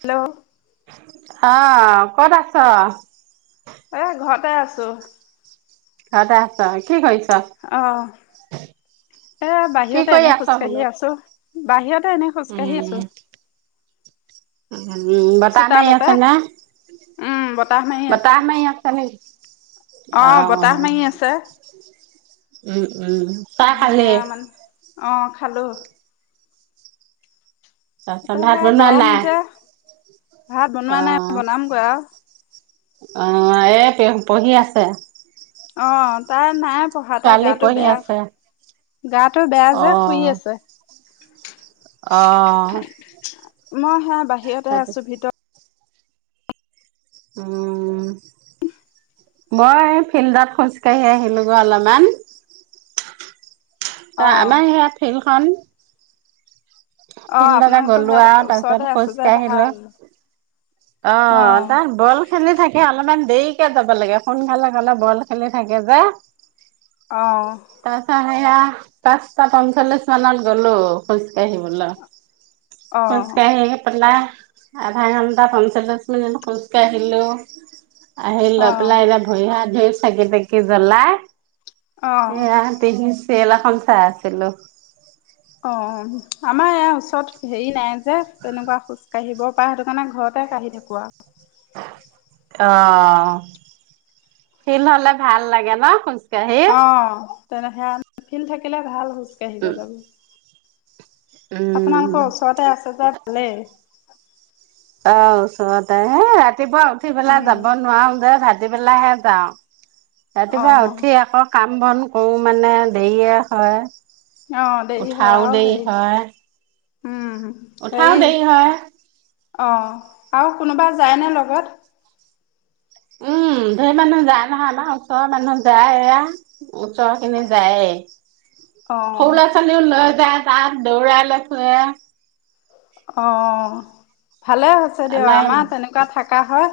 Hello, অ', ক'ত আছ? এই ঘৰতে আছোঁ। ঘৰতে আছ, কি কৰিছ? অ', এ কি বাহিৰতে কৰি এনেই আছ খোজ বোলো? কাঢ়ি আছোঁ, বাহিৰতে এনে খোজকাঢ়ি আছোঁ। উম্, বতাহ মাৰি চোতালতে আছে নে! উম বতাহ মাৰি আছে বতাহ মাৰি আছে নেকি? অ', বতাহ মাৰি আছে, উম, উম, চাহ খালি? ধুনীয়া মানে অ', খালোঁ। তই তাৰপৰা ভাত সে বনোৱা গৰম নাই, যে ভাত বনোৱা অ'। নাই বনামগৈ আৰু অ', এ পঢ়ি আছে। অ', তাই নাই পঢ়া, তাই ছোৱালী গাটো পঢ়ি বেয়া। আছে। গাটো বেয়া যে, শুই অ', আছে। অ', মই সেয়া বাহিৰতে তাৰপিছ আছোঁ, ভিতৰত উম্, মই এই ফিল্ডত খোজ কাঢ়ি আহিলোঁ গৈ অলপমান। ত, অ আমাৰ সেইয়া ফিল্ডখন। অ', ফিল্ডতে আপোনালোকৰ গ'লো আৰু সেইয়াত তাৰপিছত ওচৰতে আছে যে, খোজকাঢ়িলো। ভাল। অ', তাৰ বল খেলি থাকে, অলপমান দেৰিকে যাব লাগে। সোনকালে গ'লে বল খেলি থাকে যে। অ', তাৰ পাছত সেইয়া, পাঁচটা পঞ্চল্লিশ মানত গ'লো। খোজ কাঢ়িবলৈ, অ অ খোজকাঢ়ি পেলাই আধা ঘন্টা পঞ্চ মিনিট খোজ কাঢ়িলো, আহি অ লৈ পেলাই এতিয়া অ ভৰি-হাত ধুই চাকি-তাকি জ্বলাই, সেইয়া। টিভিত চিৰিয়েল এখন চাই আছিলোঁ। অ', আমাৰ এইয়া ওচৰত হেৰি নাই যে, তেনেকুৱা খোজ কাঢ়িব তাৰপা, সেইটো কাৰণে ঘৰতে কাঢ়ি থাকোঁ আৰু। অ', শিল হ'লে ভাল লাগে ন', খোজকাঢ়ি। অ', তেনে হেয়া শিল থাকিলে ভাল, খোজ কাঢ়িব যাব। উম্, আপোনালোকৰ ওচৰতে আছে যে, ভালেই। অ' ওচৰতে, হেই ৰাতিপুৱা উঠি পেলাই যাব উম নোৱাৰোঁ যে, ভাতিবেলাহে যাওঁ, অ ৰাতিপুৱা উঠি আকৌ কাম বন কৰোঁ মানে দেৰিয়ে হয়। অ দেৰি হয় উঠাও আৰু দেৰি হেৰি হয়। উম উঠাও হেৰি দেৰি হয়। অ' আৰু কোনোবা যায়নে লগত? উম ধেৰ মানুহ যায় নহয় আমাৰ ওচৰৰ মানুহ যায় এয়া। ওচৰখিনি যায় এ অ সৰু ল'ৰা-ছোৱালীও লৈ যায় তাত দৌৰাই লৈ ফুৰে। অ' অ' অ' ভালে হৈছে দিয়ক। আমাৰ তেনেকুৱা থাকা হয়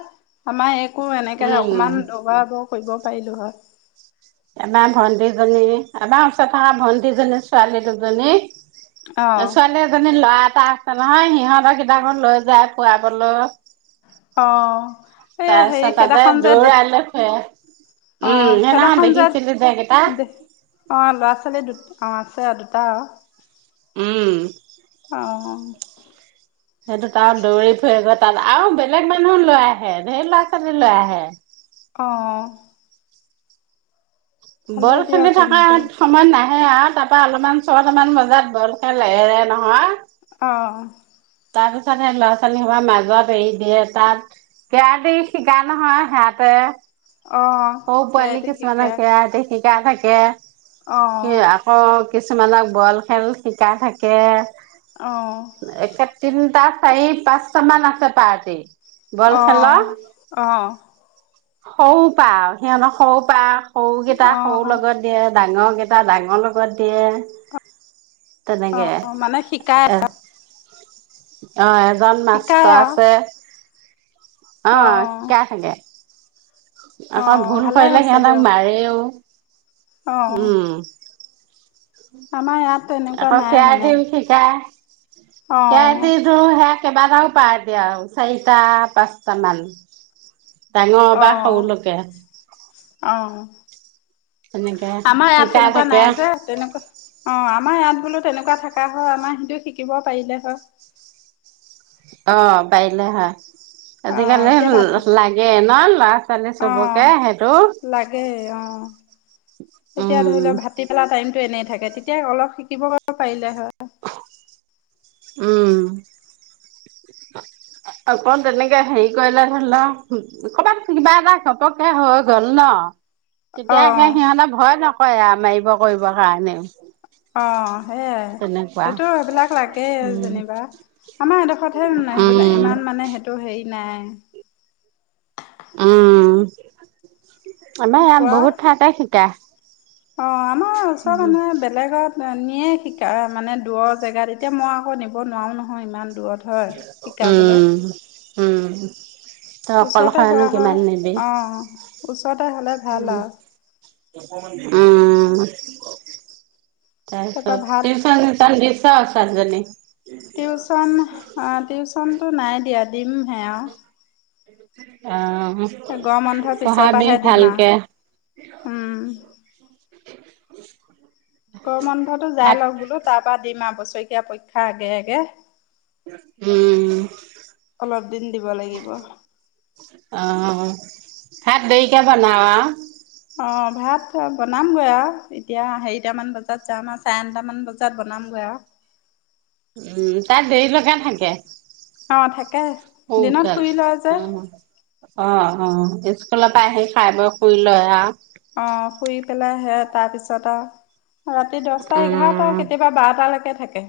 আমাৰ এইক ময়ো এনেকে উম। অকমান দৌৰাব কৰিব পাৰিলো হয় আমাৰ ভন্টিজনী আমাৰ ওচৰত থকা ভন্টিজনী ছোৱালী দুজনী অ ছোৱালী এজনী ল'ৰা এটা আছে নহয় সিহঁতৰ গিতাকো লৈ যায় ফুৰাবলৈ। অ' এইয়া হেৰি তাৰপিছত তাতে সেদিনাখন যে দৌৰালৈ ফুৰে দেখি অ উম সেইদিনাখন সেদিনাখন যে দেখিছিলো এইকেইটা দেখি অ' ল'ৰা-ছোৱালী দু অ' আছে অ দুটা আৰু উম। অ' অ' সেইটো তাৰ দৌৰি ফুৰে গৈ তাত আৰু বেলেগ মানুহো লৈ আহে। ধেৰ ল'ৰা-ছোৱালী লৈ আহে। অ' অ' অ' ভালে বৰ দিয়ক খেলি থকা। তেনেকে সময়ত নাহে আৰু তাৰপৰা অলপমান ছটামান বজাত বল খেলে নহয়! অঁ তাৰপিছত সেই ল'ৰা-ছোৱালী সোপাৰ মাজত এৰি দিয়ে তাত কেৰাতি শিকা নহয় সিহঁতে অ সৰু পোৱালি কেৰাটে কিছুমানে শিকাই কেৰাতি শিক শিকাই থাকে। অ কি আকৌ কিছুমানক বল খেল শিকাই থাকে। অ একে তিনটা চাৰি পাঁচটা মান আছে পাৰ্টি। বল খেলৰ অ' অ' সৰু পা, সিহঁতক সৰু পা সৰুকেইটা অ সৰু লগত। দিয়ে ডাঙৰ কেইটা ডাঙৰ লগত দিয়ে। অ তেনেকে মানে শিকাই এ আছা অ এজন মাষ্ট শিকাই আৰু আছে। অ' শিকাই থাকে। অ আকৌ ভুল ভালে কৰিলে হৈছে সিহঁতক দিয়ক মাৰেও। অ উম আমাৰ ইয়াত তেনেকুৱা আকৌ নাই মানে কেৰাতি শিকাই। অ কেৰাতি টোওঁ হেক কেইবাটাও পাৰ দিয়া আৰু চাৰিটা পাঁচটা মান ডাঙৰৰ অ পা সৰু লৈকে। অ তেনেকে আমাৰ ইয়াত শিকাই তেনেকুৱা নাই থাকে। যে তেনেকুৱা অ আমাৰ ইয়াত বুলো তেনেকুৱা থাকা হয়। আমাৰ সিটো শিকিব পাৰিলে অ' পাৰলে হয়। অ আজিকালি এতিয়া ভাতি লাগে ন' ল'ৰা-ছোৱালী অ চবকে সেইটো? লাগে অ উম ভাতিবেলা টাইমটো এনে থাকে। তেতিয়া অলপ শিকিব পাৰিলে হয়। উম অকন তেনেকে হেৰি কৰিলে ধৰি ল' ক'বাত কিবা এটা ঘপকে হৈ গ'ল ন? অ তেতিয়াে সিহঁতে ভয়ত নকৰে আউ মাইব কইব কাৰণেও। অ সেইয়াই, তেনেকুৱা সেইটো এইবিলাক লাগেই উম যেনিবা। আমাৰ এডোখৰ ঠাইত সেইবিলাক উম ইমান মানে সেইটো হেৰি নাই। উম, আমাৰ ইয়াত বহুত শিকোৱা ঠাইতে শিকাই। অ' আমাৰ ওচৰৰ মানুহে বেলেগত নিয়ে শিকা মানে দূৰ জেগাত এতিয়া মই আকৌ নিব নোৱাৰো নহয় ইমান দূৰত হয় শিকাবলৈ উম, উম তই ওচৰতে হোৱা অকলশৰেনো হয় কিমান নিবি। অ' ওচৰতে হ'লে ভাল আৰ উম, তাৰপৰা তাৰপিছত ভাত টিউচন-চিউচন দিছ ছোৱালীজনীক? টিউচন আ টিউচনটো নাই দিয়া দিম সে আৰু। [unintelligible] এ গৰম বন্ধ পিছৰ পঢ়াবি পৰাহে দিম আ ভালকে উম। [inaudible] গৰম বন্ধতো যাই ভাত লওক বোলো তাৰপা দিম আ বছৰেকীয়া পৰীক্ষা আগে, আগে। উম, অলপ দিন দিব লাগিব। অ'ভাত দেৰিকে বনাও আওঁ? অ' ভাত- ছাত বনামগৈ আৰু এতিয়া হেৰিটামান বজাত যাম আ চাৰে নটামান বজাত বনামগে আৰু। উম, তাত দেৰিলৈকে থাকে। অ' থাকে। [unintelligible] দিনত শুই লয় যে অ' অ' স্কুলৰ পৰা আহি খাই বৈ শুই লয় আহ। অ' শুই পেলাই সে তাৰ পিছত অ' ৰাতি দছটা, এঘাৰটা উম, কেতিয়াবা বাৰটালৈকে থাকে।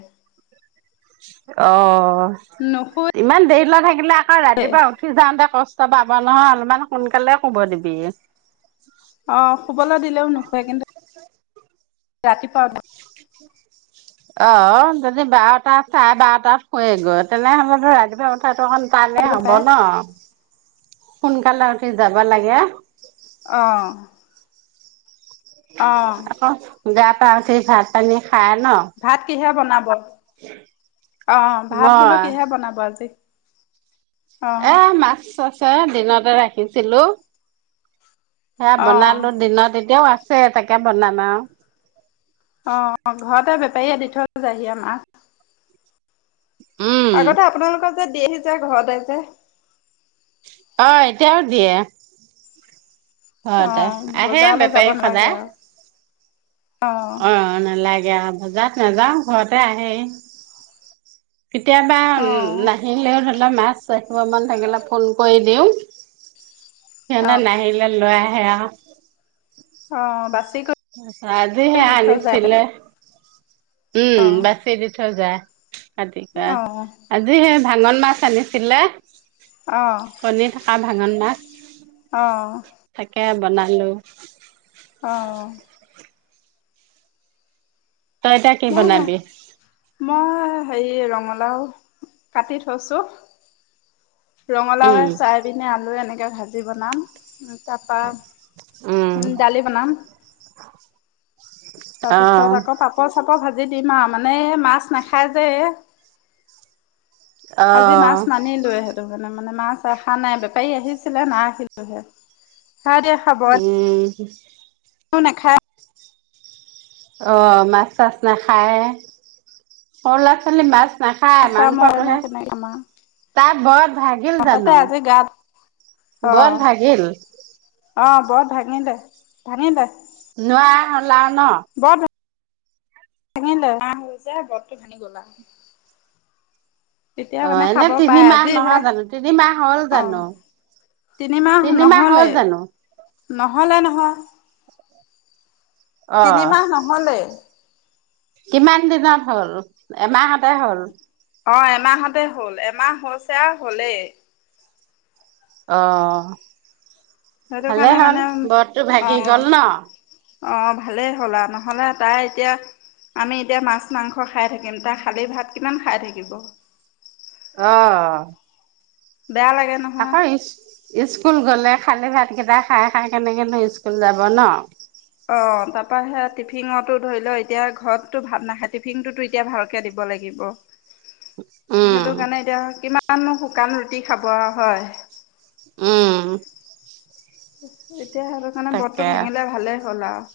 অ' নুশুৱে ইমান দেৰিলৈ থাকিলে আকৌ ৰাতিপুৱা উঠ উঠি যাওঁতে কষ্ট পাব নহয় অলপমান সোনকালে শুব দিবি। অ' শুবলৈ দিলেও নুশুৱে কিন্তু ৰাতিপুৱা উ [inaudible] অ', যদি বাৰটা, চাৰে বাৰটাত শুৱেগৈ তেনেহলেটো ৰাতিপুৱা উথাটো অকন টানে উঠিব হ'ব পাৰে ন, সোনকালে উঠি যাবা লাগে। অ', আকৌ গা-পা ধুুই ভাত-পানী খাই ন' ভাত কিহে বনাব অ' ভাত বোলো মই কিহে বনাব আজি? অঁ এ মাছ আছে দিনতে ৰাখিছিলোঁ সেয়া অঁ বনালোঁ দিনত এতিয়াও আছে তাকে বনাম আৰু। অ' ঘৰতে বেপাৰীয়ে দি থৈ যায়হি আমাৰ। উম, আগতে আপোনালোকৰ যে দি আহি যায় ঘৰতে যে। অ'এতিয়াও দিয়ে। ঘৰতে অ' আহেয়ে বজাৰলৈ যাব বেপাৰী নালাগে সদায়। আৰু অ' নালাগে আৰু বজাৰত নাযাও ঘৰতে আহেই। কেতিয়াবা অ' নাহিলেও ধৰি লওক মাছ ৰাখিব মান থাকিলে ফোন কৰি দিওঁ। সিহতে অ' নাহিলে লৈ আহে আও। অ' বাছ অ' আজি হে আনিছিলে। উম, অ' বাছি দি থৈ যায় কাটিকে। অ' আজি সে ভাঙন মাছ আনিছিলে। অ', কণী থাকা ভাঙন মাছ। অ', তাকে বনালোঁ। অঁ। [inaudible] তই এতিয়া কি মই বনাবি? মই হেৰি ৰঙলাও কাটি থৈছো। ৰঙলাওয়ে, উম চয়াবিনে, আলুৱে এনেকে ভাজি বনাম। উম তাৰপৰা দালি বনাম। [inaudible] অহ তাৰপিছত আকৌ পাপৰ চাপৰ ভাজি দিম আও, মানে এই মাছ নাখায় যে এই। আজি অহ মাছ নানিলো হে সেটোকাৰণে মানে মাছ ৰখা নাই বেপাৰী আহিছিলে নাৰাখিলোহে খায় দিয়া। উম। তো নেখায় অ মাছ চাছ নেখায় সৰু ছোৱালী মাছ নেখায় আছা মইনো মাংসটোহে, কেনেকে খাম আও। তাই বৰত ভাগিল হঠাতে জানো? আজি গাত অ বৰত ভাগিল? অ', বৰত ভাঙিলে, ভাঙিলে। নোৱাৰা হল আও ন? বৰত ভাঙিলে এমাহ হৈছে বৰটো ভাঙি গল আও। তেতিয়া অ মানে এনে খাব পাই, তিনিমাহ আজিহে নহয় জানো তিনিমাহ হ'ল অঁ। জানো তিনিমাহ হ'ল নহলে, জানো নহলে নহয়। অ। তিনিমাহ নহলে কিমান দিনত হ'ল? এমাহতে হ'ল? অ এমাহতে হ'ল, এমাহ হৈছে আও হলেই। অ সেইটো কাৰণে ভালেই হ'ল! মানে বৰতটো ভাগি গ'ল অ ন? অ ভালেই হ'ল আও, নহলে তাই এতিয়া আমি এতিয়া মাছ মাংস খায় থাকিম, তাই খালী ভাত কিমান খায় থাকিব! অ। বেয়া লাগে ন! আকৌ ইছ স্কুল গলে খালী ভাত কেইটা খায় খায় কেনেকেনো স্কুল যাব ন। অ তাৰপৰা সে টিফিনটো ধৰি ল এতিয়া ঘৰতো ভাত নাখায় টিফিনটো ই এতিয়া ভালকে দিব লাগিব। উম সেইটো কাৰণে এতিয়া কিমাননো শুকান ৰুটি খাব আও হয়। উম। এতিয়া সেইটোকাৰণে বটটো তাকে ভাঙিলে ভালেই হ'ল আও।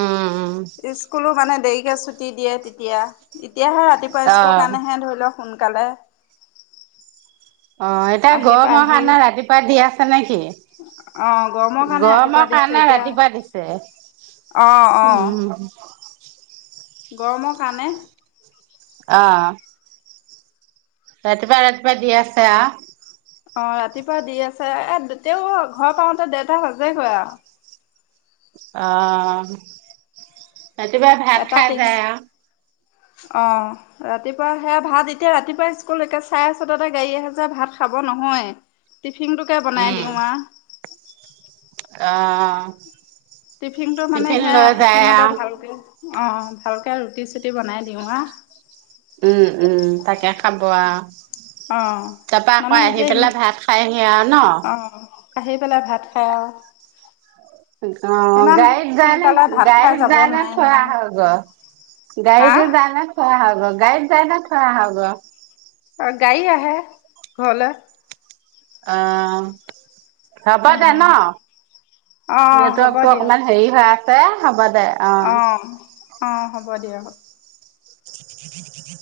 উম উম স্কুলো মানে দেৰিকে ছুটি দিয়ে তেতিয়া। এতিয়াহে ৰাতিপুৱা অ স্কুল কাৰণেহে ধৰি ল সোনকালে। অঁ এতিয়া আহি গৰমৰ পাহি কাৰণে ৰাতিপুৱা দি আছে নেকি? অ' গৰমৰ কাৰণে ৰাতিপুৱা গৰমৰ দিছে কাৰণে এতিয়া ৰাতিপুৱা অ' দিছে। অ'। উম। গৰমৰ কাৰণে। অ। ৰাতিপুৱা ৰাতিপুৱা দি আছে আহ। অঁ ৰাতিপুৱা দি আছে, এ তেওঁ ঘৰ পাওঁতে ডেৰটা বাজে গৈ আও। অহ। ৰাতিপুৱা ভাত এটা খাই তেইশ যায় আও। অঁ। ৰাতিপুৱা সে ভাত এতিয়া ৰাতিপুৱা স্কুল একে চাই চতাতে গাড়ী আহে যে ভাত খাব নহয়। টিফিন টোকে বনাই দিওঁ আ। আঁ- টিফিনটো মানে সেয়া টিফিনতে আও। ভালকে অঁ ভালকে ৰুটি চুটি বনাই দিওঁ আঁ। উম উম' তাকে খাব আ। অ তাপা আকৌ মানে আহি এতিয়া পেলাই ভাত খাইহি আৰু ন। অ আহি পেলাই ভাত খাই অঁ। অঁ গাড়ীত যায় নে সোনকালে ভাত খাই গাড়ীত যাব যায় নে নোৱাৰে থই নহয় আহা গে? হা গাড়ীতে যায় নে থই আহা গৈ গাড়ী যায় নে থই আহা গৈ? অ' গাড়ী আহে ঘৰলে। অঁ' হ'ব দে ন, অঁ অঁ হ'ব নেটৱৰ্কটো দিয়ক অকমান হেৰি হৈ আছে হ'ব দে। অ'। অঁ অঁ হ'ব দিয়ক। [unintelligible]